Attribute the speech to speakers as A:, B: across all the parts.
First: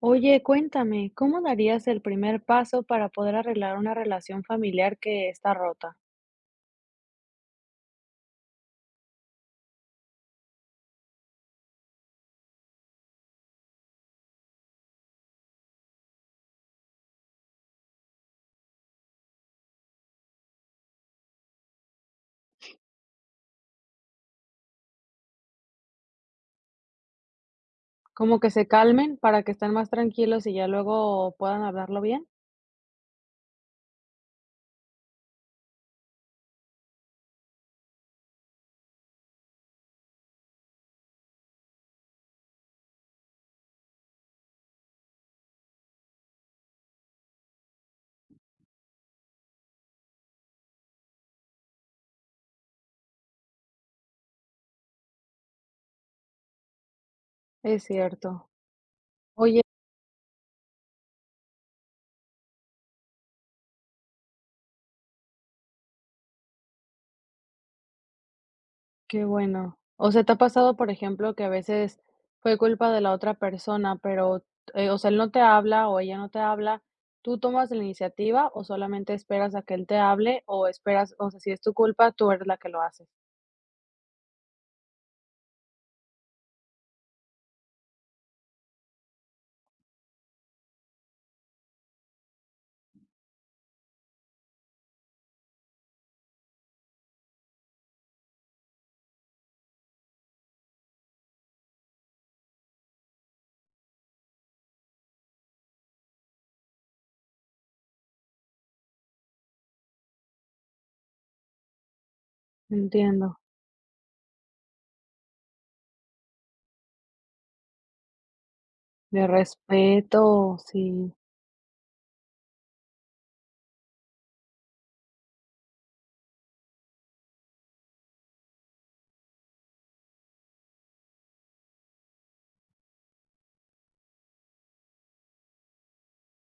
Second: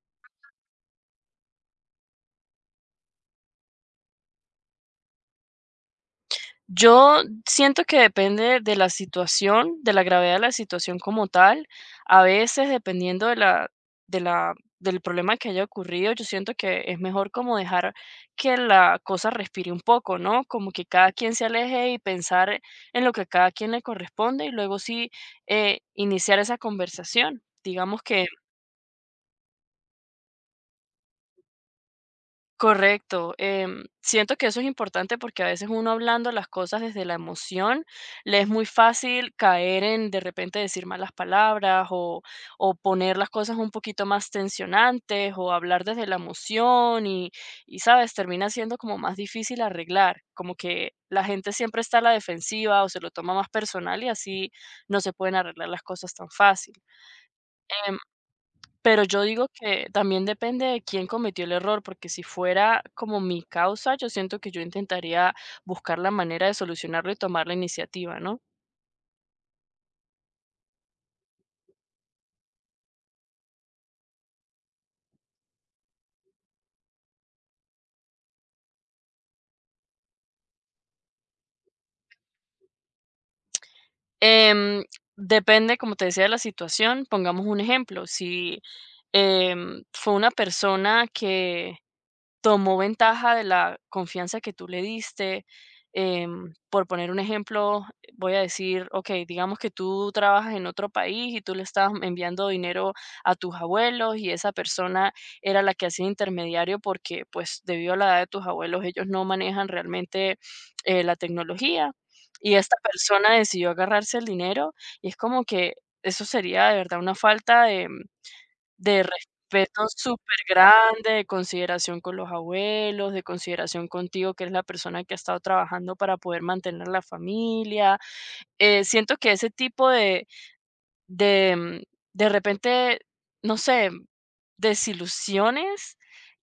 A: Oye, cuéntame, ¿cómo darías el primer paso para poder arreglar una relación familiar que está rota?
B: Yo siento que depende de la situación, de la gravedad de la situación como tal. A veces, dependiendo de la, del problema que haya ocurrido, yo siento que es mejor como dejar que la cosa respire un poco, ¿no? Como que cada quien se aleje y pensar en lo que a cada quien le corresponde y luego sí iniciar esa conversación. Digamos que
A: Como que se calmen para que estén más tranquilos y ya luego puedan hablarlo bien.
B: correcto. Siento que eso es importante porque a veces uno hablando las cosas desde la emoción, le es muy fácil caer en de repente decir malas palabras o poner las cosas un poquito más tensionantes o hablar desde la emoción y sabes, termina siendo como más difícil arreglar, como que la gente siempre está a la defensiva o se lo toma más personal y así no se pueden arreglar las cosas tan fácil.
A: Es cierto.
B: Pero yo digo
A: Oye,
B: que también depende de quién cometió el error, porque si fuera como mi causa, yo siento que yo intentaría buscar la manera de solucionarlo y tomar la iniciativa, ¿no?
A: qué bueno. O sea, ¿te ha pasado, por ejemplo, que a veces fue culpa de la otra persona, pero, o sea, él no te habla o ella no te habla? ¿Tú tomas la iniciativa o solamente esperas a que él te hable o esperas, o sea, si es tu culpa, tú eres la que lo haces?
B: Em, Depende, como te decía, de la situación. Pongamos un ejemplo. Si fue una persona que tomó ventaja de la confianza que tú le diste. Por poner un ejemplo, voy a decir, ok, digamos que tú trabajas en otro país y tú le estás enviando dinero a tus abuelos y esa persona era la que hacía intermediario porque pues debido a la edad de tus abuelos ellos no manejan realmente la tecnología y esta persona
A: Entiendo.
B: decidió agarrarse el dinero y es como que eso sería de verdad una falta de
A: De
B: respeto súper
A: respeto,
B: grande,
A: sí.
B: de consideración con los abuelos, de consideración contigo, que eres la persona que ha estado trabajando para poder mantener la familia. Siento que ese tipo de de repente, no sé, desilusiones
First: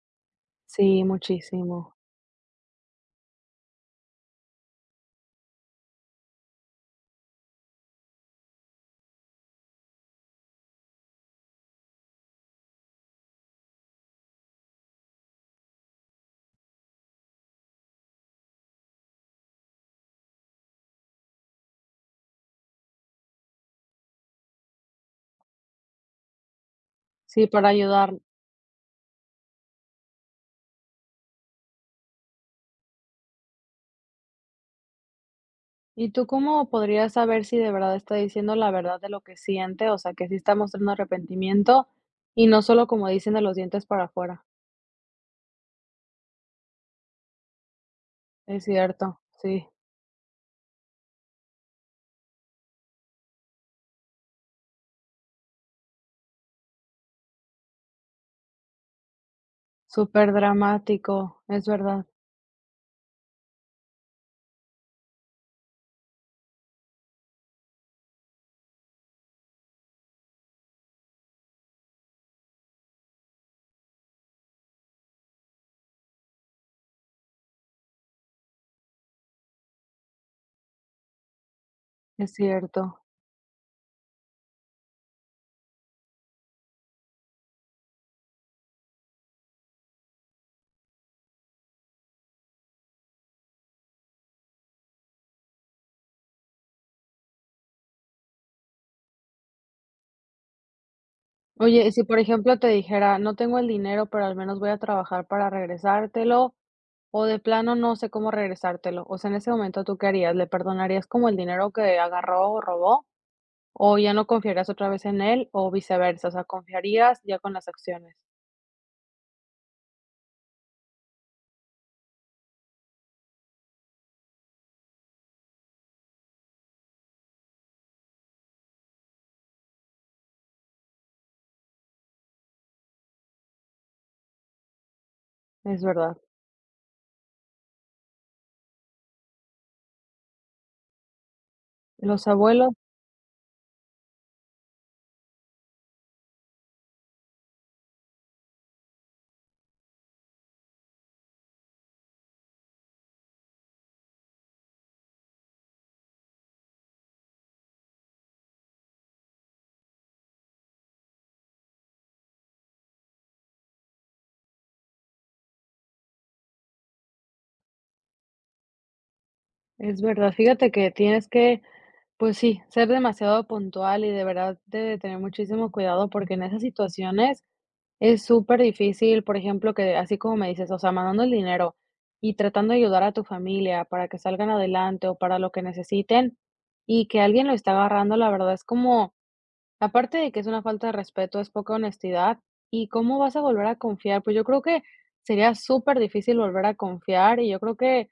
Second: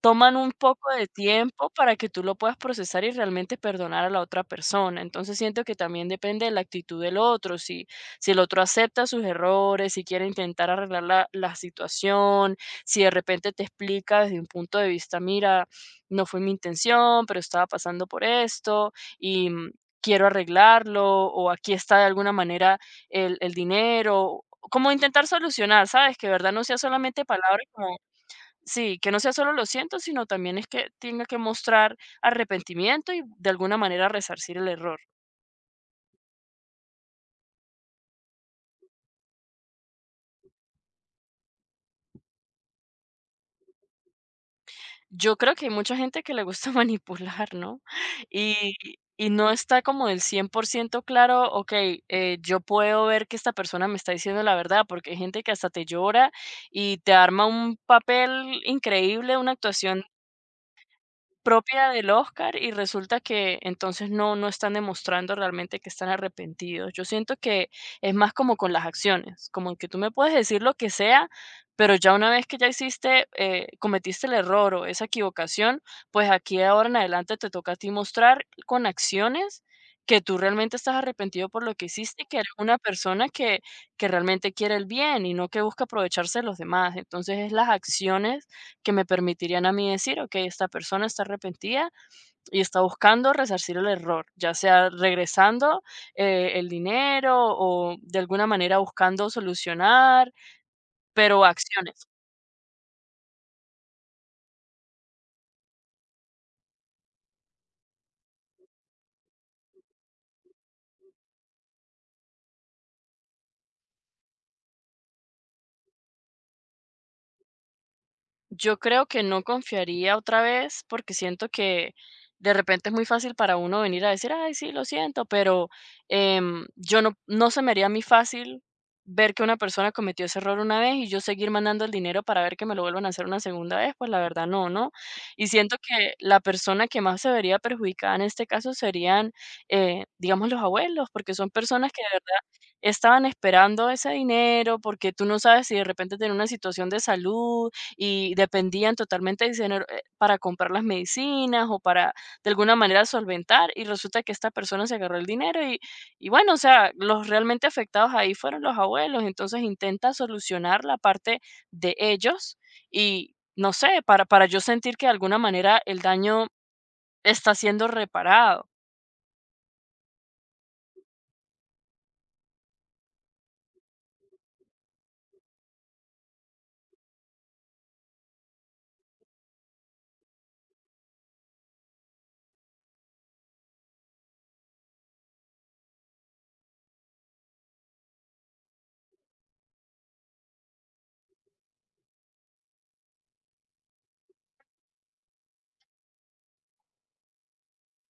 B: toman un poco
A: Sí,
B: de tiempo
A: muchísimo.
B: para que tú lo puedas procesar y realmente perdonar a la otra persona. Entonces siento que también depende de la actitud del otro, si, si el otro acepta sus errores, si quiere intentar arreglar la situación, si de repente te explica desde un punto de vista, mira, no fue mi intención, pero estaba pasando por esto y quiero arreglarlo o aquí está de alguna manera el dinero, como intentar solucionar, ¿sabes? Que de verdad no sea solamente
A: Sí,
B: palabras.
A: para
B: Como
A: ayudar.
B: sí, que no sea solo lo siento, sino también es que tenga que mostrar arrepentimiento y de alguna manera resarcir el error.
A: ¿Y tú cómo podrías saber si de verdad está diciendo la verdad de lo que siente? O sea, que sí está mostrando arrepentimiento y no solo como dicen de los dientes para afuera.
B: Yo creo que hay mucha gente que le gusta manipular, ¿no?
A: Es
B: Y
A: cierto,
B: y no
A: sí.
B: está como del 100% claro, okey, yo puedo ver que esta persona me está diciendo la verdad, porque hay gente que hasta te llora y te arma un papel increíble, una actuación
A: Súper dramático, es
B: propia
A: verdad,
B: del Oscar, y resulta que entonces no están demostrando realmente que están arrepentidos. Yo siento que es más como con las acciones, como que tú me puedes decir lo que sea, pero ya una vez que ya hiciste, cometiste el error o esa equivocación, pues aquí de ahora en adelante te toca a ti mostrar con acciones que tú realmente estás arrepentido por lo que hiciste y
A: es
B: que eres una
A: cierto.
B: persona que realmente quiere el bien y no que busca aprovecharse de los demás. Entonces es las acciones que me permitirían a mí decir: "Okey, esta persona está arrepentida y está buscando resarcir el error", ya sea regresando, el dinero o de alguna manera buscando solucionar, pero
A: Oye, y si
B: acciones.
A: por ejemplo te dijera, no tengo el dinero, pero al menos voy a trabajar para regresártelo, o de plano no sé cómo regresártelo. O sea, en ese momento, ¿tú qué harías? ¿Le perdonarías como el dinero que agarró o robó? O ya no confiarías otra vez en él, o viceversa, o sea, confiarías ya con las acciones.
B: Yo creo que no confiaría otra vez, porque siento que de repente es muy fácil para uno venir a decir, ay, sí, lo siento, pero yo no se me haría a mí fácil ver que una persona cometió ese error una vez y yo seguir mandando el dinero para ver que me lo vuelvan a hacer una segunda vez, pues la verdad no, ¿no? Y siento
A: Es
B: que
A: verdad.
B: la persona que más se vería perjudicada en este caso serían, digamos, los abuelos, porque son personas que de
A: Los
B: verdad
A: abuelos,
B: estaban esperando ese dinero, porque tú no sabes si de repente tienen una situación de salud y dependían totalmente de ese dinero, para comprar las medicinas o para de alguna manera solventar, y resulta que esta persona se agarró el dinero y bueno, o sea, los realmente afectados ahí fueron los abuelos, entonces intenta solucionar la parte de ellos y no sé, para yo sentir que de alguna manera el daño está siendo reparado.
A: es verdad. Fíjate que tienes que, pues sí, ser demasiado puntual y de verdad de tener muchísimo cuidado, porque en esas situaciones es súper difícil, por ejemplo, que así como me dices, o sea, mandando el dinero y tratando de ayudar a tu familia para que salgan adelante o para lo que necesiten y que alguien lo está agarrando, la verdad es como aparte de que es una falta de respeto, es poca honestidad. ¿Y cómo vas a volver a confiar? Pues yo creo que sería súper difícil volver a confiar y yo creo que,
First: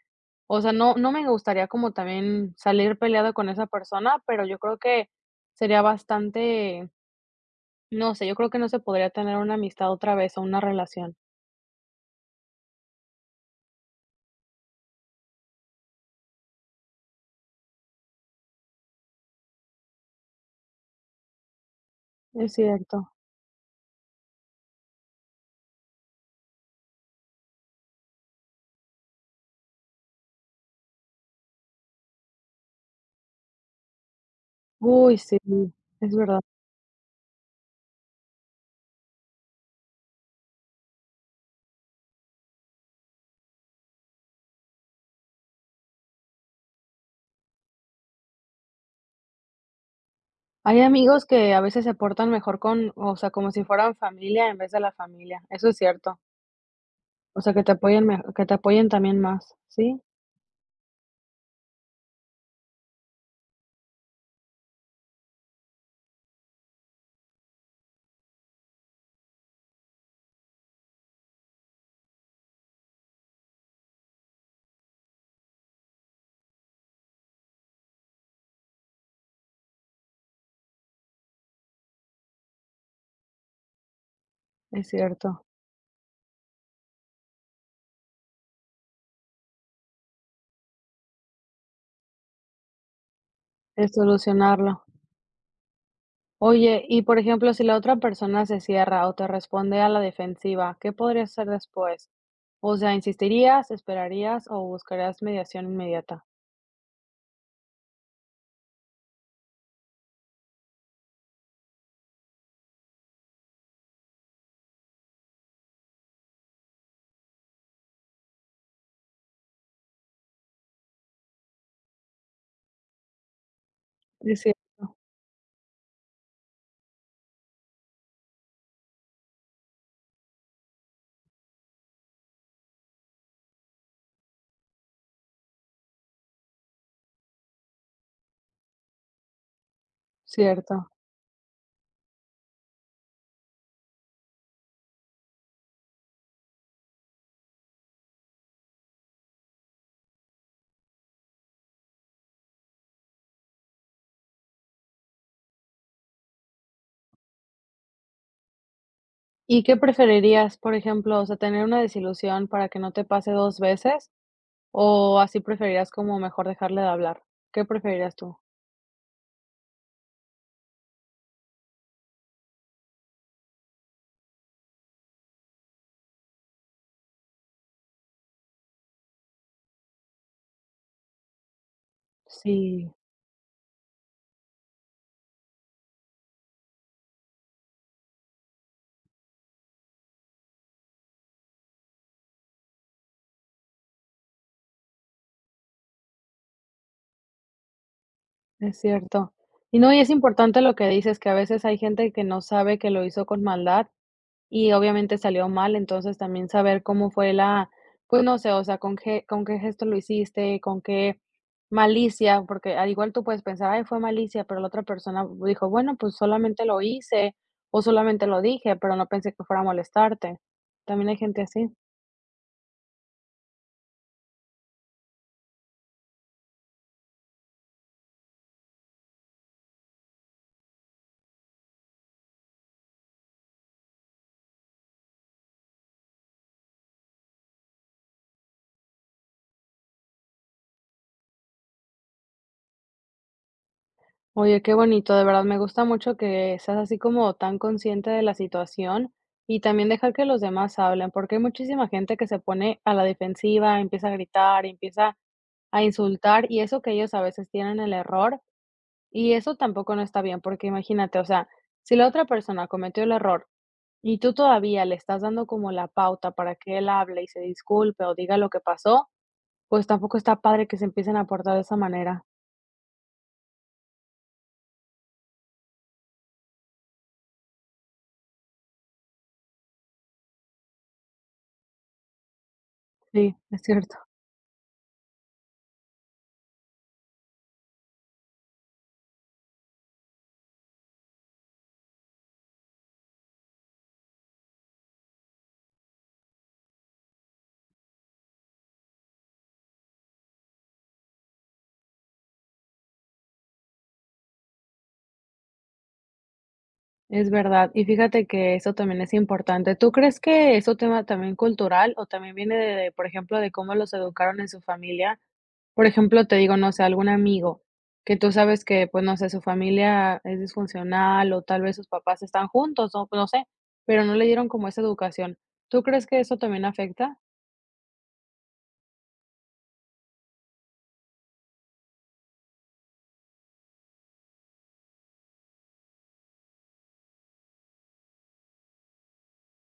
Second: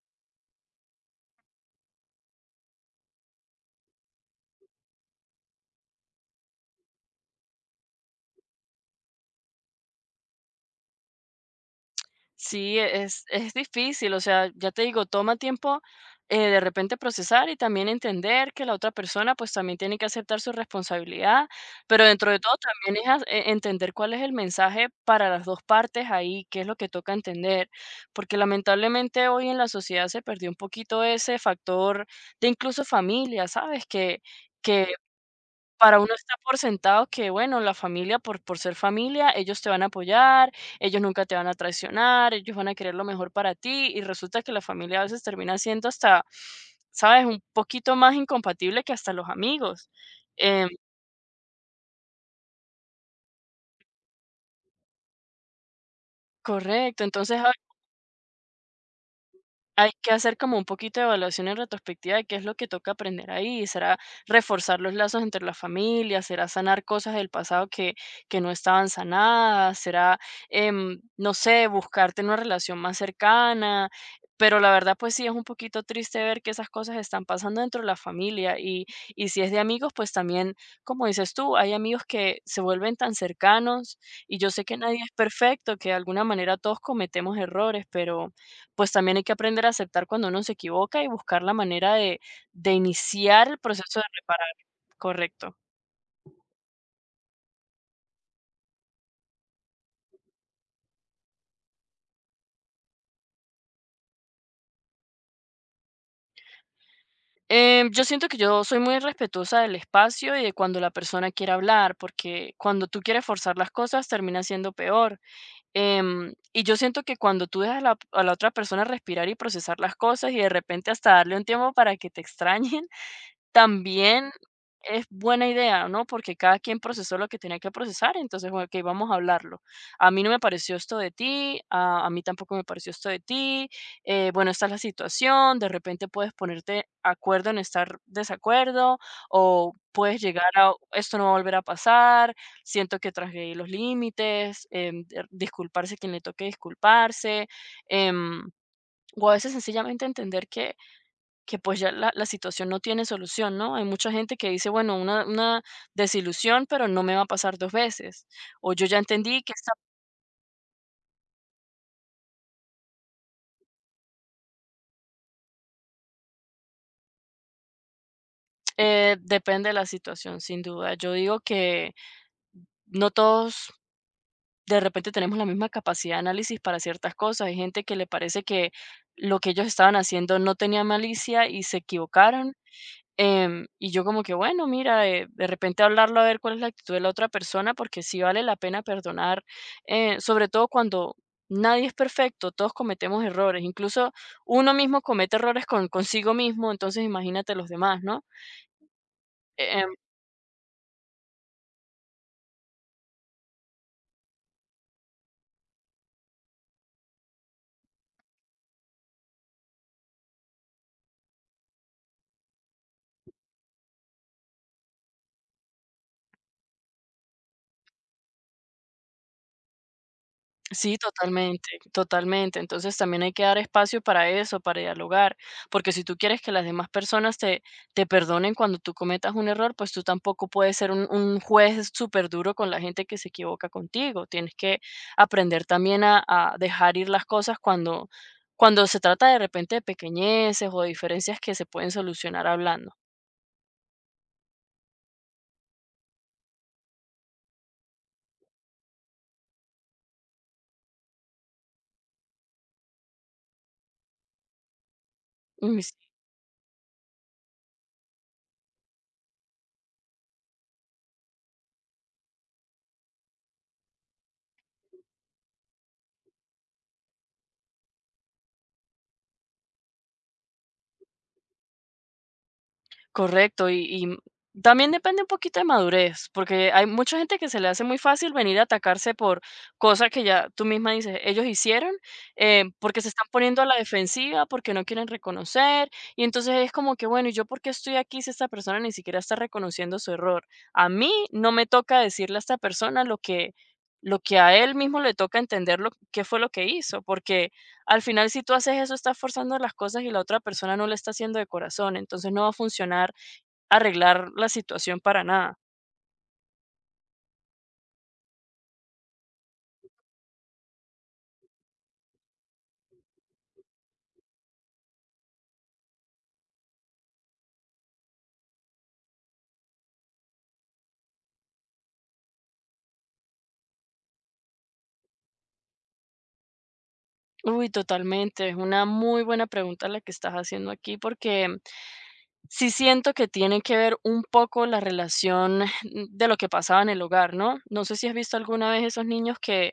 A: o sea, no me gustaría como también salir peleado con esa persona, pero yo creo que sería bastante, no sé, yo creo que no se podría tener una amistad otra vez o una relación.
B: Sí, es difícil, o sea, ya te digo, toma tiempo de repente procesar y también entender que la otra persona pues también tiene que aceptar su responsabilidad, pero dentro de
A: Es
B: todo también es
A: cierto.
B: entender cuál es el mensaje para las dos partes ahí, qué es lo que toca entender, porque lamentablemente hoy en la sociedad se perdió un poquito ese factor de incluso familia, ¿sabes? Que
A: Uy, sí,
B: Para
A: es
B: uno está
A: verdad.
B: por sentado que, bueno, la familia, por ser familia, ellos te van a apoyar, ellos nunca te van a traicionar, ellos van a querer lo mejor para ti, y resulta que la familia a veces termina siendo hasta, ¿sabes?, un poquito más incompatible que hasta los amigos. Em
A: Hay amigos que a veces se portan mejor con, o sea, como si fueran familia en vez de la familia. Eso es cierto.
B: Correcto, entonces
A: O
B: a
A: sea, que te apoyen me que te apoyen también más.
B: hay
A: Sí,
B: que hacer como un poquito de evaluación en retrospectiva de qué es lo que toca aprender ahí. ¿Será reforzar los lazos entre las familias? ¿Será sanar cosas del pasado que no estaban sanadas? ¿Será, no sé, buscarte una relación más cercana? Pero la verdad, pues sí, es un poquito triste ver que esas cosas están pasando dentro de la familia. Y si es de amigos, pues también, como dices tú, hay amigos que se vuelven tan cercanos. Y yo sé que
A: es
B: nadie es
A: cierto.
B: perfecto, que de alguna manera todos cometemos errores, pero pues también hay que aprender a aceptar cuando uno se equivoca y buscar la manera de iniciar el
A: Es
B: proceso de reparar,
A: solucionarlo.
B: correcto.
A: Oye, y por ejemplo, si la otra persona se cierra o te responde a la defensiva, ¿qué podrías hacer después? O sea, ¿insistirías, esperarías o buscarías mediación inmediata?
B: Yo siento que yo soy muy respetuosa del espacio y de cuando la persona quiere hablar, porque cuando tú quieres forzar las cosas termina siendo peor. Y yo siento que cuando tú dejas la a la otra persona respirar y procesar las cosas y de repente hasta darle un tiempo para que te extrañen, también
A: Es cierto,
B: es buena idea, ¿no? Porque cada quien procesó lo que tenía que procesar, entonces, bueno, okey, vamos a hablarlo. A mí no me pareció esto de ti, a mí tampoco me pareció esto de ti, bueno, esta es la situación, de repente puedes ponerte acuerdo en estar desacuerdo o puedes llegar a
A: cierto.
B: esto no va a volver a pasar, siento que transgredí los límites, disculparse a quien le toque disculparse, em, o a veces sencillamente entender que pues ya la situación no tiene solución, ¿no? Hay mucha gente que dice, bueno, una desilusión, pero no me va a pasar 2 veces. O yo ya entendí que
A: ¿Y
B: esta-
A: qué preferirías, por ejemplo, o sea, tener una desilusión para que no te pase 2 veces o así preferirías como mejor dejarle de hablar? ¿Qué preferirías tú?
B: depende de la situación, sin duda. Yo digo que no todos de repente tenemos la misma capacidad de análisis para ciertas cosas. Hay gente que le parece que lo que ellos estaban haciendo no tenía malicia y se equivocaron.
A: Sí.
B: Y yo como que, bueno, mira, de repente hablarlo a ver cuál es la actitud de la otra persona, porque sí vale la pena perdonar, sobre todo cuando nadie es perfecto, todos cometemos errores, incluso uno mismo comete errores consigo mismo, entonces imagínate los demás, ¿no?
A: Es cierto. Y
B: Eh,
A: no, y es importante lo que dices, que a veces hay gente que no sabe que lo hizo con maldad y obviamente salió mal, entonces también saber cómo fue la, pues no sé, o sea, con qué gesto lo hiciste, con qué malicia, porque al igual tú puedes pensar, ay, fue malicia, pero la otra persona dijo, bueno, pues solamente lo hice o solamente lo dije, pero no pensé que fuera a molestarte.
B: sí,
A: También hay gente
B: totalmente,
A: así.
B: totalmente. Entonces también hay que dar espacio para eso, para dialogar, porque si tú quieres que las demás personas te perdonen cuando tú cometas un error, pues tú tampoco puedes ser un juez súper duro con la gente que se equivoca contigo. Tienes que aprender también a dejar ir las cosas cuando, cuando se trata de repente de pequeñeces o de diferencias que se pueden solucionar hablando.
A: Oye, qué bonito, de verdad me gusta mucho que seas así como tan consciente de la situación y también dejar que los demás hablen, porque hay muchísima gente que se pone a la defensiva, empieza a gritar, empieza a insultar y eso que ellos a veces tienen el error y eso tampoco no está bien, porque imagínate, o sea, si la otra persona cometió el error y tú todavía le estás dando como la pauta para que él hable y se disculpe o diga lo que pasó, pues tampoco está padre que se empiecen a portar de esa manera.
B: Correcto, y también depende un poquito de madurez, porque hay mucha gente que se le hace muy fácil venir a atacarse por cosas que ya tú misma dices, ellos hicieron, porque se están
A: Sí, es
B: poniendo a la
A: cierto.
B: defensiva, porque no quieren reconocer, y entonces es como que, bueno, ¿y yo por qué estoy aquí si esta persona ni siquiera está reconociendo su error? A mí no me toca decirle a esta persona lo que a él mismo le toca entender lo qué fue lo que hizo, porque al final si tú haces eso, estás forzando las cosas y la otra persona no lo está haciendo de corazón, entonces no va a funcionar arreglar la situación para nada.
A: Es verdad. Y fíjate que eso también es importante. ¿Tú crees que es un tema también cultural o también viene de, por ejemplo, de cómo los educaron en su familia? Por ejemplo, te digo, no sé, algún amigo que tú sabes que, pues, no sé, su familia es disfuncional o tal vez sus papás están juntos, o no sé, pero no le dieron como esa educación. ¿Tú crees que eso también afecta?
B: Uy, totalmente. Es una muy buena pregunta la que estás haciendo aquí porque sí siento que tiene que ver un poco la relación de lo que pasaba en el hogar, ¿no? No sé si has visto alguna vez esos niños que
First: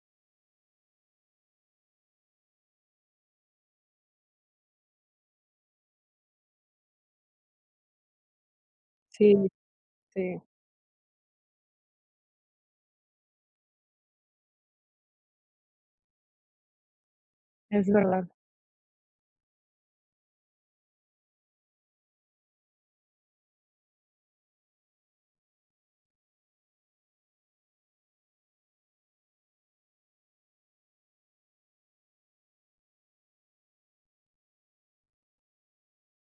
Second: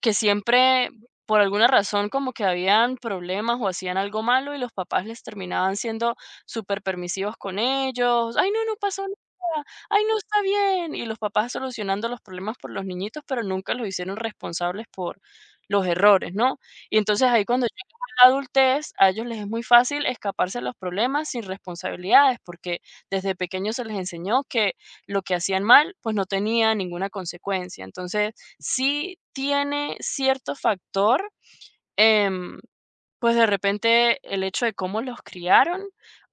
B: que siempre, por alguna razón, como que habían problemas o hacían algo malo y los papás les terminaban siendo súper permisivos con ellos. Ay, no, no pasó
A: Sí,
B: nada. Ay, no está
A: sí,
B: bien. Y los papás solucionando los problemas por los niñitos, pero nunca los hicieron responsables por los errores, ¿no? Y entonces ahí cuando
A: es verdad.
B: la adultez, a ellos les es muy fácil escaparse de los problemas sin responsabilidades, porque desde pequeños se les enseñó que lo que hacían mal, pues no tenía ninguna consecuencia. Entonces, sí tiene cierto factor, em, pues de repente el hecho de cómo los criaron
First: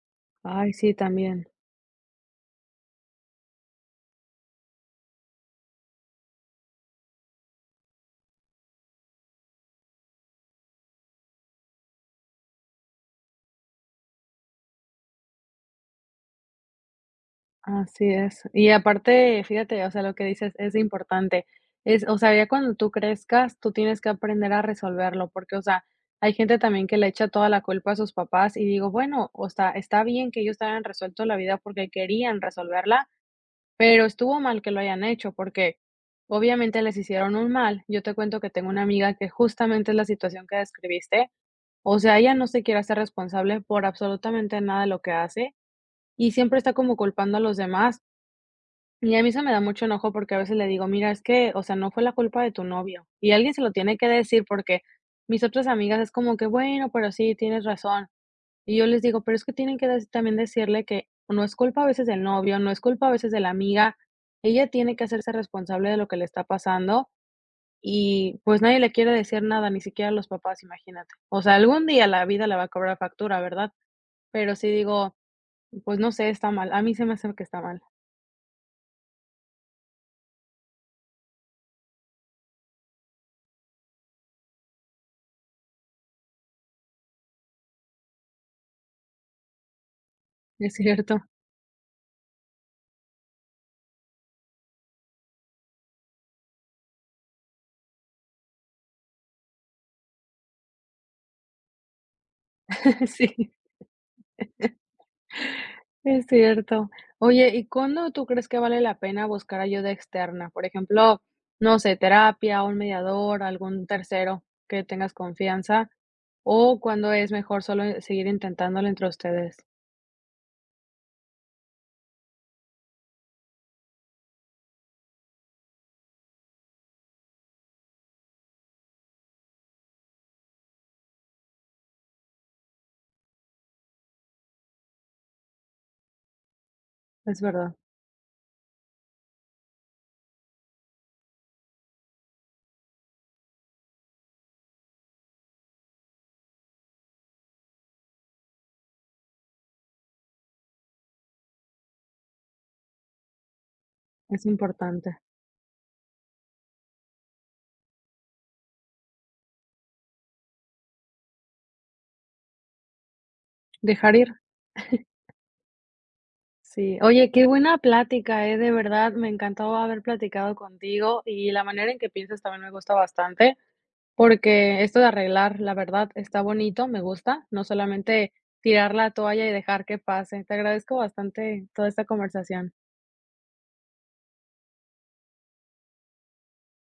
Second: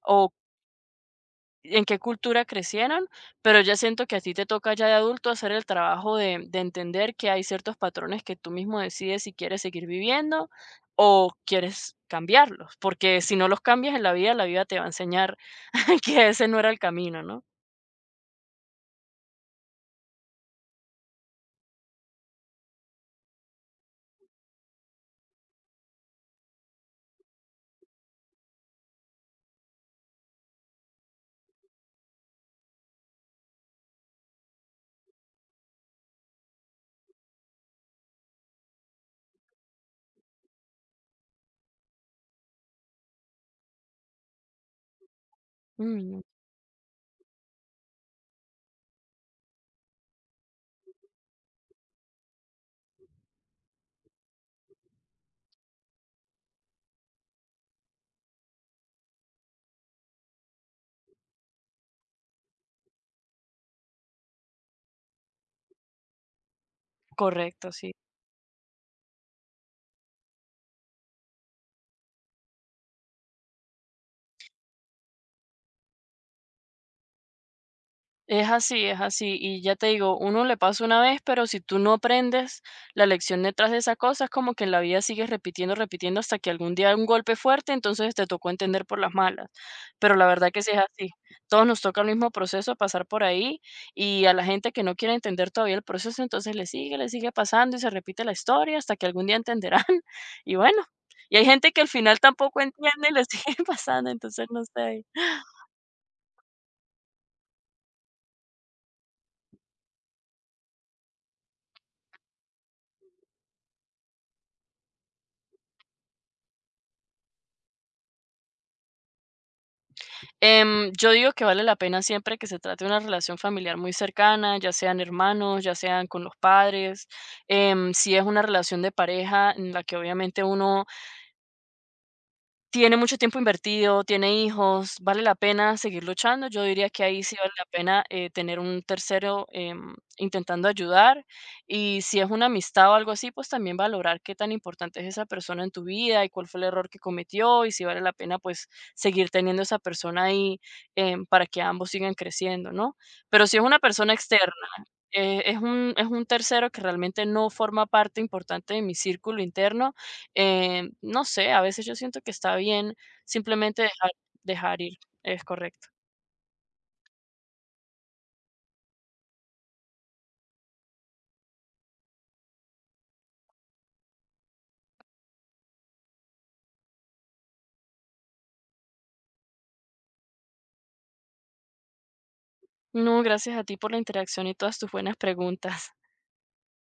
B: o
A: Ay, sí, también.
B: en qué cultura crecieron, pero ya siento que a ti te toca ya de adulto hacer el trabajo de entender que hay ciertos patrones que tú mismo decides si quieres seguir viviendo o quieres cambiarlos, porque si no los cambias en la vida te va a enseñar que ese no era el camino, ¿no?
A: Así es. Y aparte, fíjate, o sea, lo que dices es importante. Es, o sea, ya cuando tú crezcas, tú tienes que aprender a resolverlo, porque, o sea, hay gente también que le echa toda la culpa a sus papás y digo, bueno, o sea, está bien que ellos te hayan resuelto la vida porque querían resolverla, pero estuvo mal que lo hayan hecho porque obviamente les hicieron un mal. Yo te cuento que tengo una amiga que justamente es la situación que describiste. O sea, ella no se quiere hacer responsable por absolutamente nada de lo que hace
B: Mm,
A: y siempre está como culpando a los demás y a mí eso me da mucho enojo porque a veces le digo: "Mira, es que, o sea, no fue la culpa de tu novio". Y alguien se lo tiene que decir porque mis otras amigas es como que: "Bueno, pero sí, tienes razón". Y yo les digo: "Pero es que tienen que des también decirle que no es culpa a veces del novio, no es culpa a veces de la amiga. Ella tiene que hacerse responsable de lo que le está pasando",
B: correcto, sí.
A: y pues nadie le quiere decir nada, ni siquiera los papás, imagínate. O sea, algún día la vida le va a cobrar factura, ¿verdad? Pero sí digo, pues no sé, está mal. A mí se me hace que está mal.
B: Es así, es así. Y ya te digo, uno le pasa una vez, pero si tú no aprendes la lección detrás de esa cosa, es como que en la vida sigues repitiendo, repitiendo hasta que algún día un golpe fuerte, entonces te tocó entender por las malas. Pero la verdad que sí
A: Es
B: es así.
A: cierto.
B: Todos nos toca el mismo proceso, pasar por ahí, y a la gente que no quiere entender todavía el proceso, entonces le sigue pasando y se repite la historia hasta que algún día entenderán. Y bueno, y hay gente que al final tampoco entiende y le
A: Sí.
B: sigue pasando, entonces no sé.
A: Es cierto. Oye, ¿y cuándo tú crees que vale la pena buscar ayuda externa? Por ejemplo, no sé, terapia, un mediador, algún tercero que tengas confianza, o cuando es mejor solo seguir intentándolo entre ustedes.
B: Yo digo que vale la pena siempre que se trate de una relación familiar muy cercana, ya sean hermanos, ya sean con los padres. Si es una relación de pareja en la que obviamente uno tiene mucho tiempo invertido, tiene hijos, vale la pena seguir luchando. Yo diría que ahí sí
A: Es
B: vale la
A: verdad,
B: pena tener un tercero intentando ayudar, y si es una amistad o algo así, pues también valorar qué tan importante es esa persona en tu vida y cuál fue el error que cometió y si vale la pena pues seguir teniendo esa persona ahí para que ambos sigan creciendo, ¿no? Pero si es una persona
A: es
B: externa
A: importante.
B: es un tercero que realmente no forma parte importante de mi círculo interno, no sé, a veces yo siento que está bien simplemente dejar
A: Dejar ir.
B: dejar ir, es correcto.
A: Sí. Oye, qué buena plática, de verdad, me encantó haber platicado contigo y la manera en que piensas también me gusta bastante. Porque esto de arreglar, la verdad, está bonito, me gusta, no solamente tirar la toalla y dejar que pase. Te agradezco bastante toda esta conversación.
B: No, gracias a ti por la interacción y todas tus buenas preguntas.